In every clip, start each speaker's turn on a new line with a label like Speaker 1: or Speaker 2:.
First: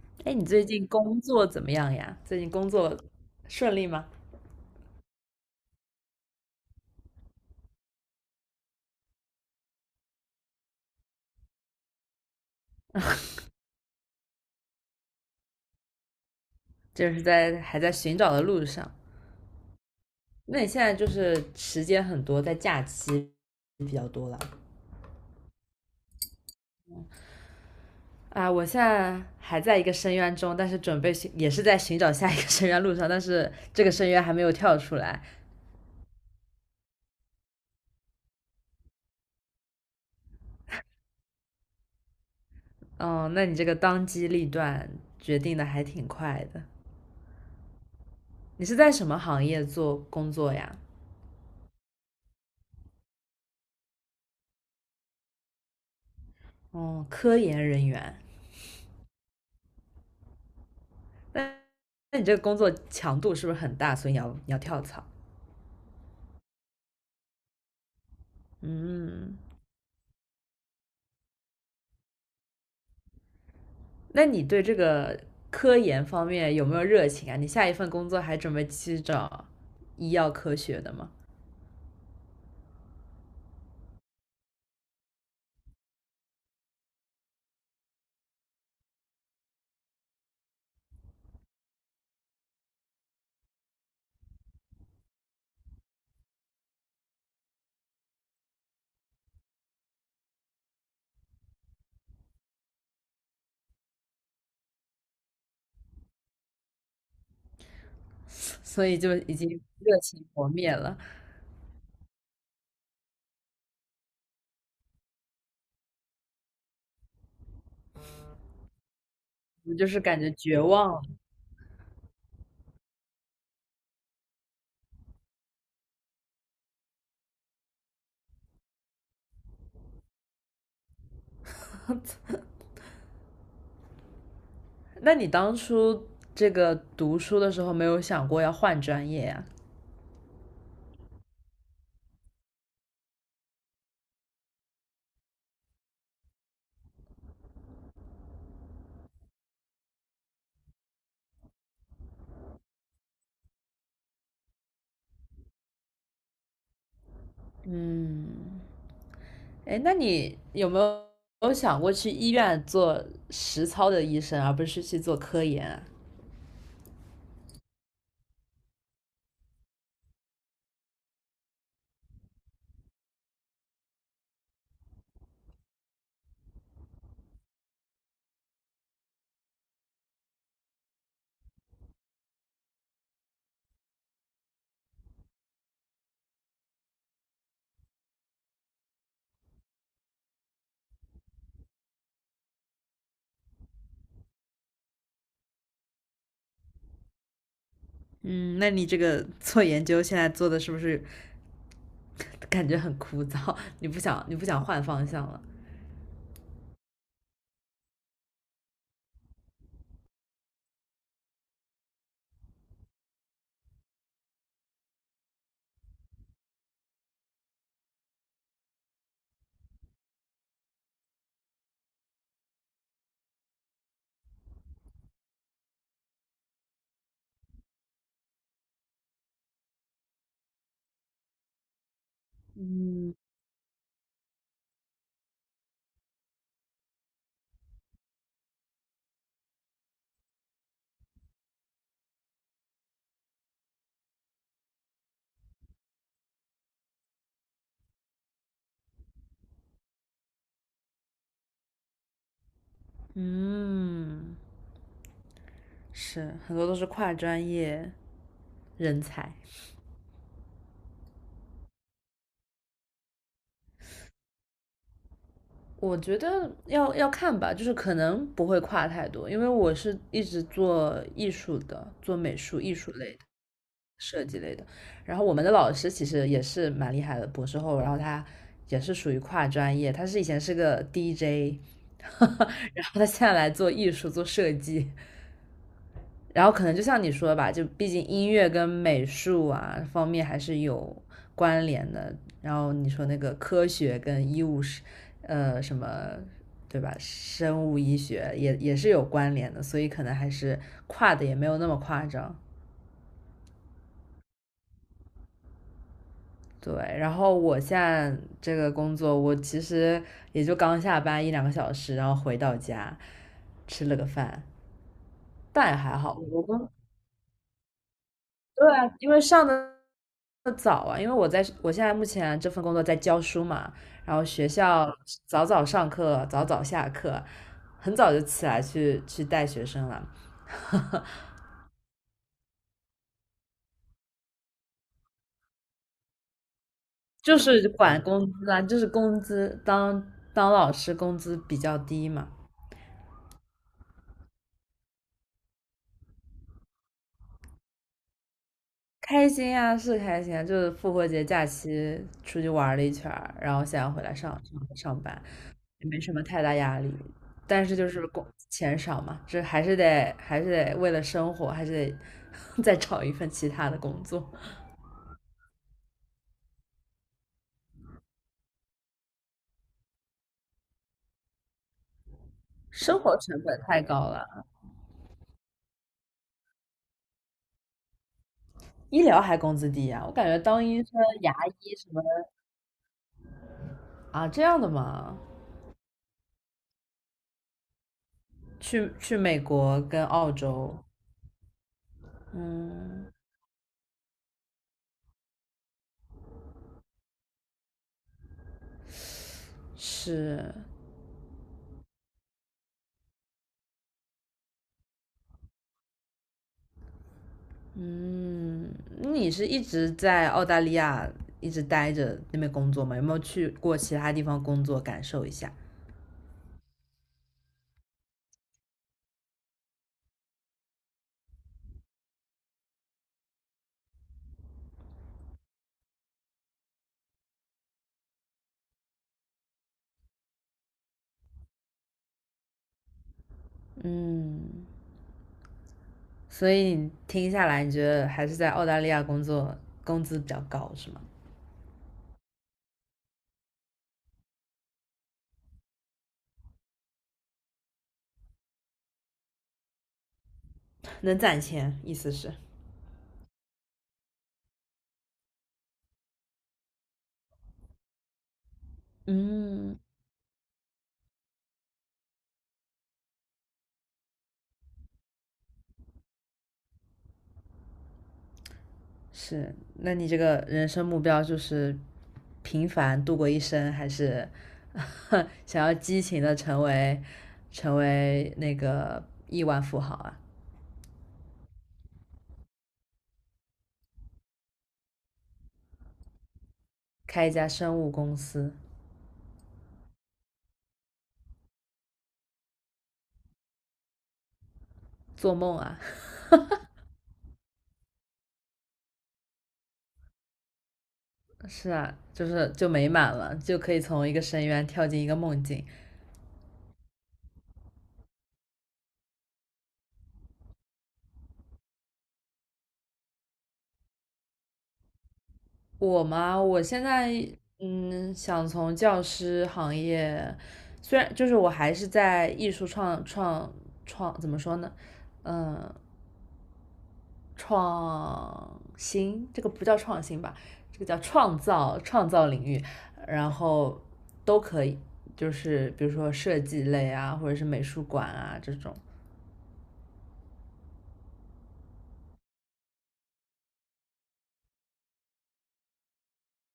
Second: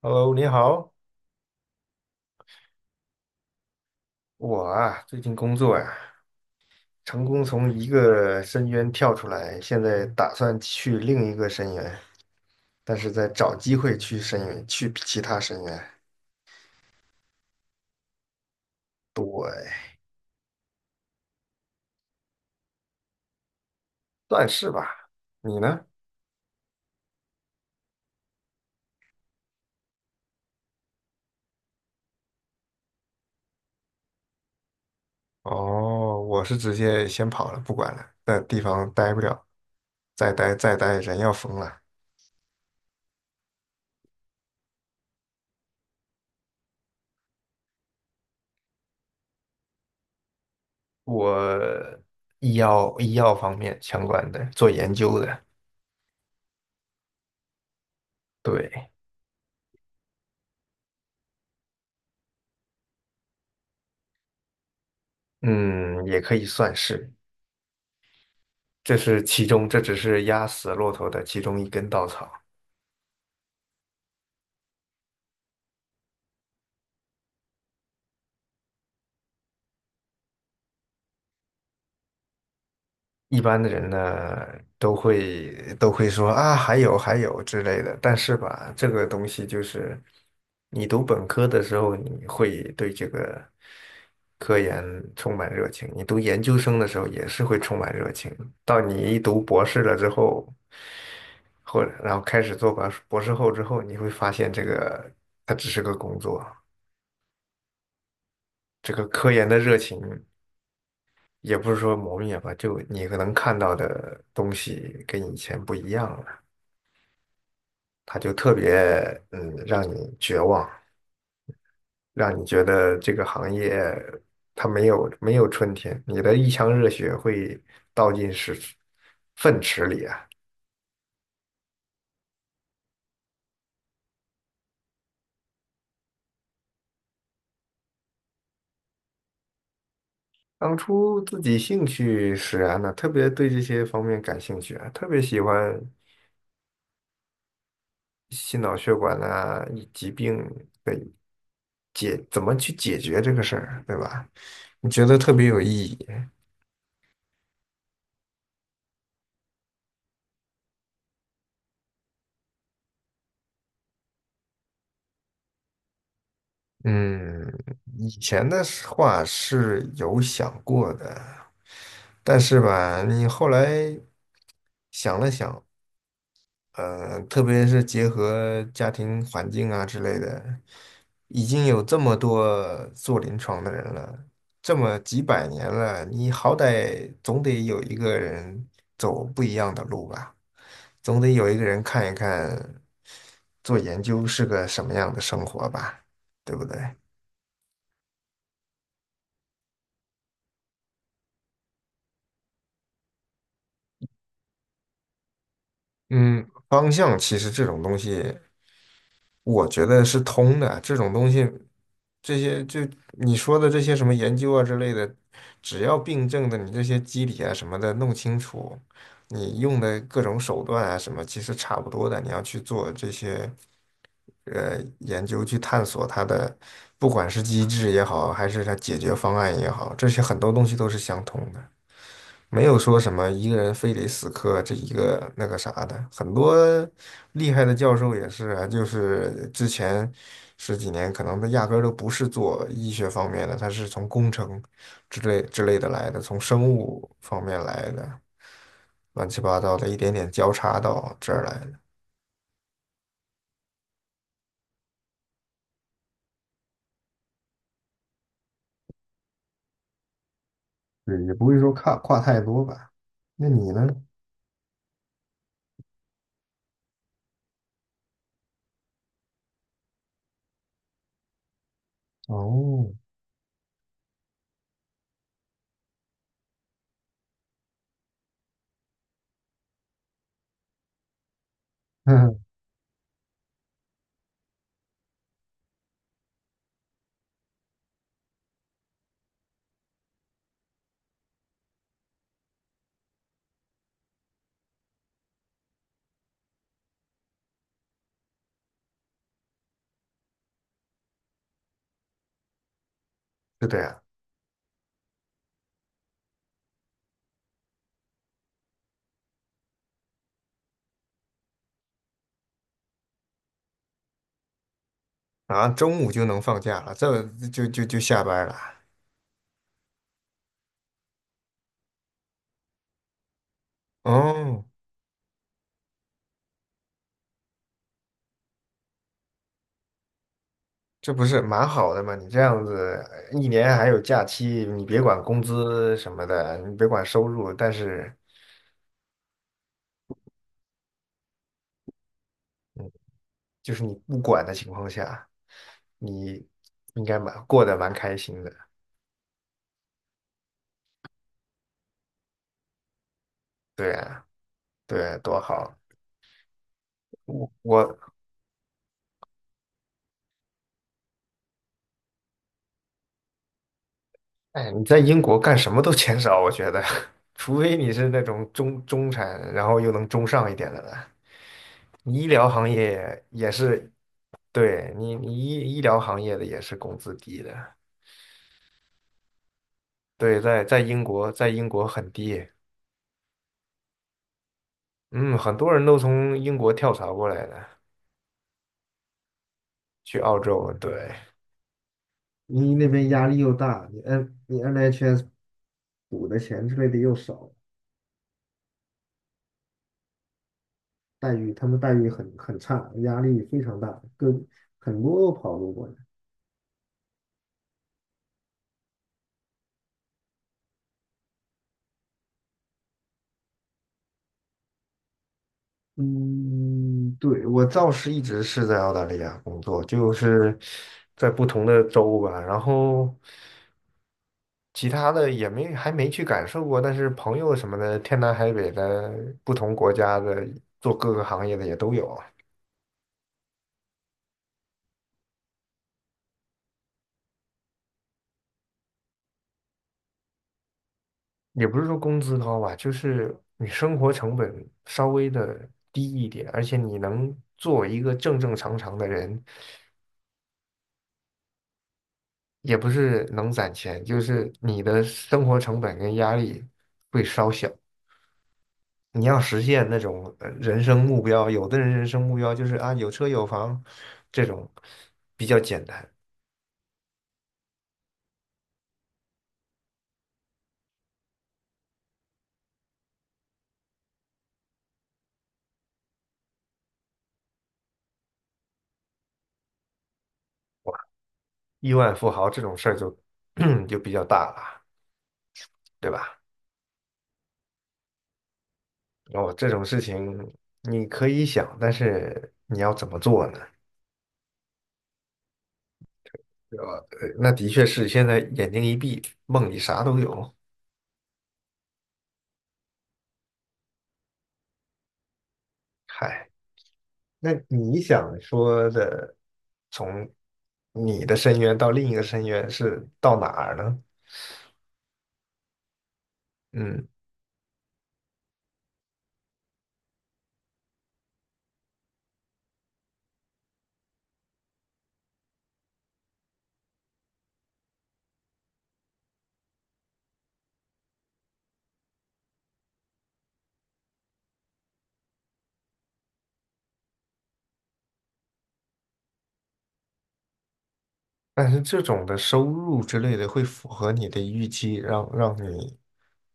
Speaker 1: Hello，
Speaker 2: 哎，你
Speaker 1: 你
Speaker 2: 最近
Speaker 1: 好，
Speaker 2: 工作怎么样呀？最近工作顺利吗？
Speaker 1: 我啊，最近工作呀，成功从一个深渊跳出来，现在打算去另一个深渊，但是在找机会去深渊，去其他深渊，
Speaker 2: 就是还在寻找的路上。那你现在就是时间很多，在假期比较多了
Speaker 1: 算是吧。你呢？
Speaker 2: 啊。我现在还在一个深渊中，但是准备寻也是在寻找下一个 深渊路上，但是这个深渊还没有跳出来。
Speaker 1: 哦，我是直接先跑了，不管了，在地方待不了，再待再待人要疯了。
Speaker 2: 嗯，那你这个当机立断决定的还挺快的。你是在什么行业做工作呀？
Speaker 1: 我医药方面相关的，做研究的，
Speaker 2: 哦，科研人员。
Speaker 1: 对，
Speaker 2: 那那你这个工作强度是不是很大？所以你要跳槽？
Speaker 1: 嗯，也可以算是。
Speaker 2: 嗯，
Speaker 1: 这只是压死骆驼的其中一根稻草。
Speaker 2: 那你对这个科研方面有没有热情啊？你下一份工作还准备去找医药科学的吗？
Speaker 1: 一般的人呢，都会都会说啊，还有之类的。但是吧，这个东西就是你读本科的时候，你会对这个科研充满热情；你读研究生的时候也是会充满热情。到你一读博士了之后，然后开始做博士后之后，你会发现这个它只是个工作。
Speaker 2: 所
Speaker 1: 这
Speaker 2: 以
Speaker 1: 个
Speaker 2: 就
Speaker 1: 科
Speaker 2: 已
Speaker 1: 研
Speaker 2: 经
Speaker 1: 的热情。
Speaker 2: 热情磨灭了，
Speaker 1: 也不是说磨灭吧，就你可能看到的东西跟以前不一样了，它就特别
Speaker 2: 我
Speaker 1: 让
Speaker 2: 就是
Speaker 1: 你
Speaker 2: 感觉
Speaker 1: 绝
Speaker 2: 绝
Speaker 1: 望，
Speaker 2: 望了。
Speaker 1: 让你觉得这个行业它没有春天，你的一腔热血会倒进屎粪池里啊。
Speaker 2: 那你当初这个读书的时候没有想过要换专业呀、
Speaker 1: 当初自己兴趣使然呢，特别对这些方面感兴趣啊，特别喜欢心脑血管啊、以疾病的解，怎么去解决这个事儿，对吧？你觉得特别有意义。
Speaker 2: 嗯，哎，那你有没有想过去医院做实操的医生，而不是去做科研啊？
Speaker 1: 嗯，以前的是话是有想过的，但是吧，你后来想了想，特别是结合家庭环境啊之类的，已经有这么多做临床的人了，这么几百年了，你好歹总得有一个人走不一样的路吧，总得有一个人看一看做研究是个什么样的生活吧，对不对？
Speaker 2: 嗯，那你这个做研究现在做的是不是感觉很枯燥？你不想换方向了？
Speaker 1: 嗯，方向其实这种东西，我觉得是通的。这种东西，这些就你说的这些什么研究啊之类的，只要病症的你这些机理啊什么的弄清楚，你用的各种手段啊什么，其实差不多的。你要去做这些研究，去探索它的，不管是机制也好，还是它解决方案也好，这些很多东西都是相通的。没有说什么一个人非得死磕这一个那个啥的，很多厉害的教授也是啊，就是之前十几年可能他压根儿都不是做医学方面的，他是从工程之类的来的，从生物方面来的，乱七八糟的一点点交叉到这儿来的，
Speaker 2: 嗯，是，很多都是跨专业人才。
Speaker 1: 对，也不会说跨太多吧。那你呢？
Speaker 2: 我觉得要看吧，就是可能不会跨太多，因为我是一直做艺术的，做美术、艺
Speaker 1: 哦，
Speaker 2: 术类的、设计类的。然后我们的老师其实也是蛮厉害的，博士后，然后他也是属于跨专业，他以前是个 DJ,然后他现在来做艺术、做设计。然后可能就像你说吧，就毕竟音乐跟美术啊方面还是有关联的。然后你说那个科学跟医务是，什么对吧？生物医学也是有关联的，所以可能还是跨的也没有那么夸张。
Speaker 1: 是这样
Speaker 2: 对，然后我现在这个工作，我其实也就刚下班一两个小时，然后回到家吃了个饭，
Speaker 1: 啊，
Speaker 2: 但也还
Speaker 1: 中午
Speaker 2: 好。
Speaker 1: 就能放假了，这就下班了。
Speaker 2: 对啊，因为上的早啊，因为我现在目前这份工作在教书嘛，然后学
Speaker 1: 哦，
Speaker 2: 校早早上课，早早下课，很早就起来去带学生了，
Speaker 1: 这不是蛮好的吗？你这样子一年还有假期，你别管工资什么的，你别管收
Speaker 2: 就
Speaker 1: 入，
Speaker 2: 是
Speaker 1: 但
Speaker 2: 管
Speaker 1: 是，
Speaker 2: 工资啊，就是工资当老师工资比较低嘛，
Speaker 1: 嗯就是你不管的情况下，你应该蛮过得蛮开心的。
Speaker 2: 开心呀，是开心啊，就是复活节假期出去玩了一圈儿，然后现在
Speaker 1: 对
Speaker 2: 回来
Speaker 1: 啊，
Speaker 2: 上上上
Speaker 1: 对啊，
Speaker 2: 班，
Speaker 1: 多好！
Speaker 2: 也没什么太大压力。
Speaker 1: 我
Speaker 2: 但是就
Speaker 1: 我，
Speaker 2: 是工钱少嘛，这还是得为了生活，还是得 再找一份其他的工作。
Speaker 1: 哎，你在英国干什么都钱少，我觉得，除非你是那种中产，然后又能中上一点的了。你医疗行
Speaker 2: 生活
Speaker 1: 业
Speaker 2: 成
Speaker 1: 也
Speaker 2: 本太
Speaker 1: 是，
Speaker 2: 高了，
Speaker 1: 对你，你医疗行业的也是工资低的。
Speaker 2: 医疗还工资低呀、我感觉
Speaker 1: 对，在
Speaker 2: 当
Speaker 1: 在
Speaker 2: 医生、
Speaker 1: 英国，
Speaker 2: 牙
Speaker 1: 在英
Speaker 2: 医
Speaker 1: 国
Speaker 2: 什么的
Speaker 1: 很低，
Speaker 2: 啊，这样的嘛，
Speaker 1: 嗯，很多人都从英国跳槽过来的，
Speaker 2: 去美国跟
Speaker 1: 去
Speaker 2: 澳
Speaker 1: 澳洲，
Speaker 2: 洲，
Speaker 1: 对。你那
Speaker 2: 嗯，
Speaker 1: 边压力又大，你 NHS 补的钱之类的又少，
Speaker 2: 是。
Speaker 1: 待遇他们待遇很差，压力非常大，跟很多跑路过来。
Speaker 2: 嗯，你是一直在澳大利亚一直待着那边工作吗？有没有去过其他地方工作感受一下？
Speaker 1: 嗯，对，我倒是一直是在澳大利亚工作，就是在不同的州吧。然后其他的也没还没去感受过，但是朋友什么的，天南海北的，不同国家的，做各个行业的也都有啊，
Speaker 2: 嗯，所以你听下来，你觉得还是在澳大利亚工作工资比较高是吗？
Speaker 1: 也不是说工资高吧，就是你生活成本稍微的低一点，而且你能做一个正正常常的人，
Speaker 2: 能攒钱，意思是？
Speaker 1: 也不是能攒钱，就是你的生活成本跟压力会稍小。你要实
Speaker 2: 嗯，
Speaker 1: 现那种人生目标，有的人生目标就是啊有车有房，这种比较简单。
Speaker 2: 是。那你这个人生目标就是平凡度过一生，还是 想要激情的成为那个亿万富豪啊？
Speaker 1: 亿万富豪这种事儿就 就比较大了，对吧？
Speaker 2: 开一家生物公司。
Speaker 1: 哦，这种事情你可以想，但是你要怎么做呢？
Speaker 2: 做梦啊，
Speaker 1: 对吧？那的确是现在眼睛一闭，梦里啥都有。
Speaker 2: 是啊，就美满了，就可以从一个深渊跳进一个梦境。
Speaker 1: 嗨，那你想说的，从你的深渊到另一个深渊是到哪儿呢？
Speaker 2: 我嘛，我现
Speaker 1: 嗯，
Speaker 2: 在想从教师行业，虽然就是我还是在艺术创创创，怎么说呢？嗯，创新这个不叫创新吧，这个叫创造领域，然后都可以，就是比如说设计类啊，或者是美术馆啊这种。
Speaker 1: 但是这种的收入之类的会符合你的预期，让你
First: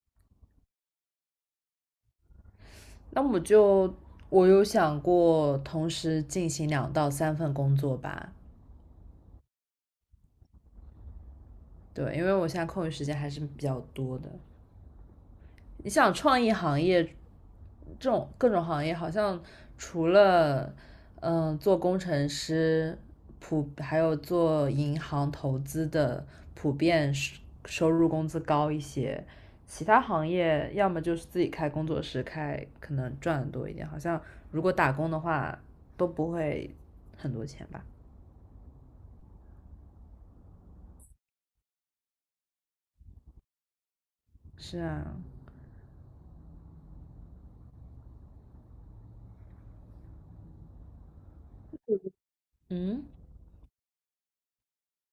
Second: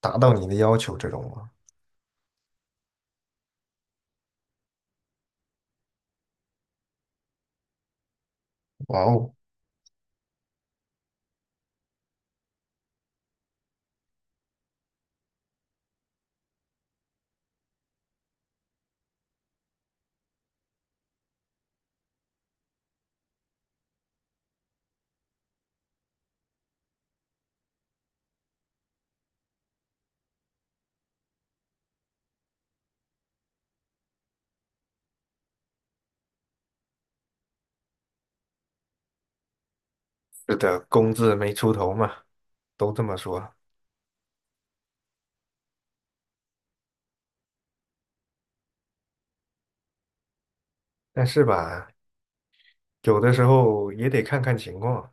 Speaker 1: 达到你的要求这种吗？
Speaker 2: 那我就我有想过同时进行两到三份工作吧，
Speaker 1: 哇哦，
Speaker 2: 对，因为我现在空余时间还是比较多的。你想创意行业这种各种行业好像除了做工程师,还有做银行投资的普遍收入工资高一些，其他行业要么就是自己开工作室，可能赚的多一点。好像如果打工的话都不会很多钱吧？
Speaker 1: 是的，工字没出头嘛，都这么说。
Speaker 2: 是啊，
Speaker 1: 但是吧，
Speaker 2: 嗯，
Speaker 1: 有的时候也得看看情况。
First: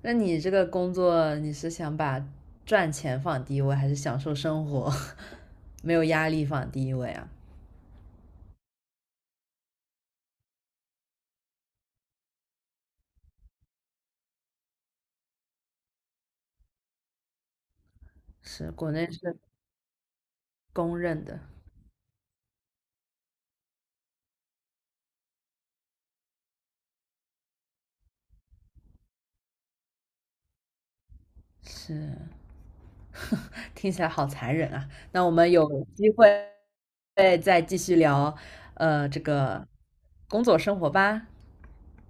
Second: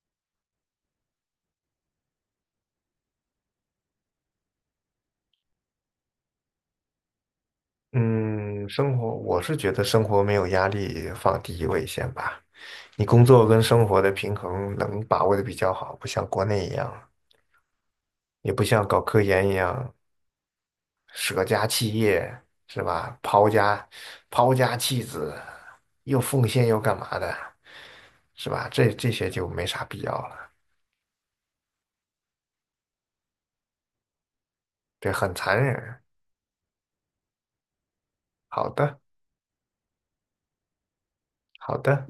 Speaker 2: 那你这个工作你是想把赚钱放第一位，还是享受生活 没有压力放第一位啊？
Speaker 1: 嗯，生活，我是觉得生活没有压力放第一位先吧。你工作跟生活的平衡能把握的比较好，不像国内一样，也不
Speaker 2: 是，
Speaker 1: 像
Speaker 2: 国
Speaker 1: 搞
Speaker 2: 内
Speaker 1: 科
Speaker 2: 是
Speaker 1: 研一样
Speaker 2: 公认的，
Speaker 1: 舍家弃业，是吧？抛家弃子，又奉献又干嘛的，是吧？这些就没啥必要了，
Speaker 2: 是，听起来好残忍啊。
Speaker 1: 对，
Speaker 2: 那我
Speaker 1: 很
Speaker 2: 们
Speaker 1: 残
Speaker 2: 有
Speaker 1: 忍。
Speaker 2: 机会再继续聊，
Speaker 1: 好的，
Speaker 2: 这个工作生活吧。
Speaker 1: 好的。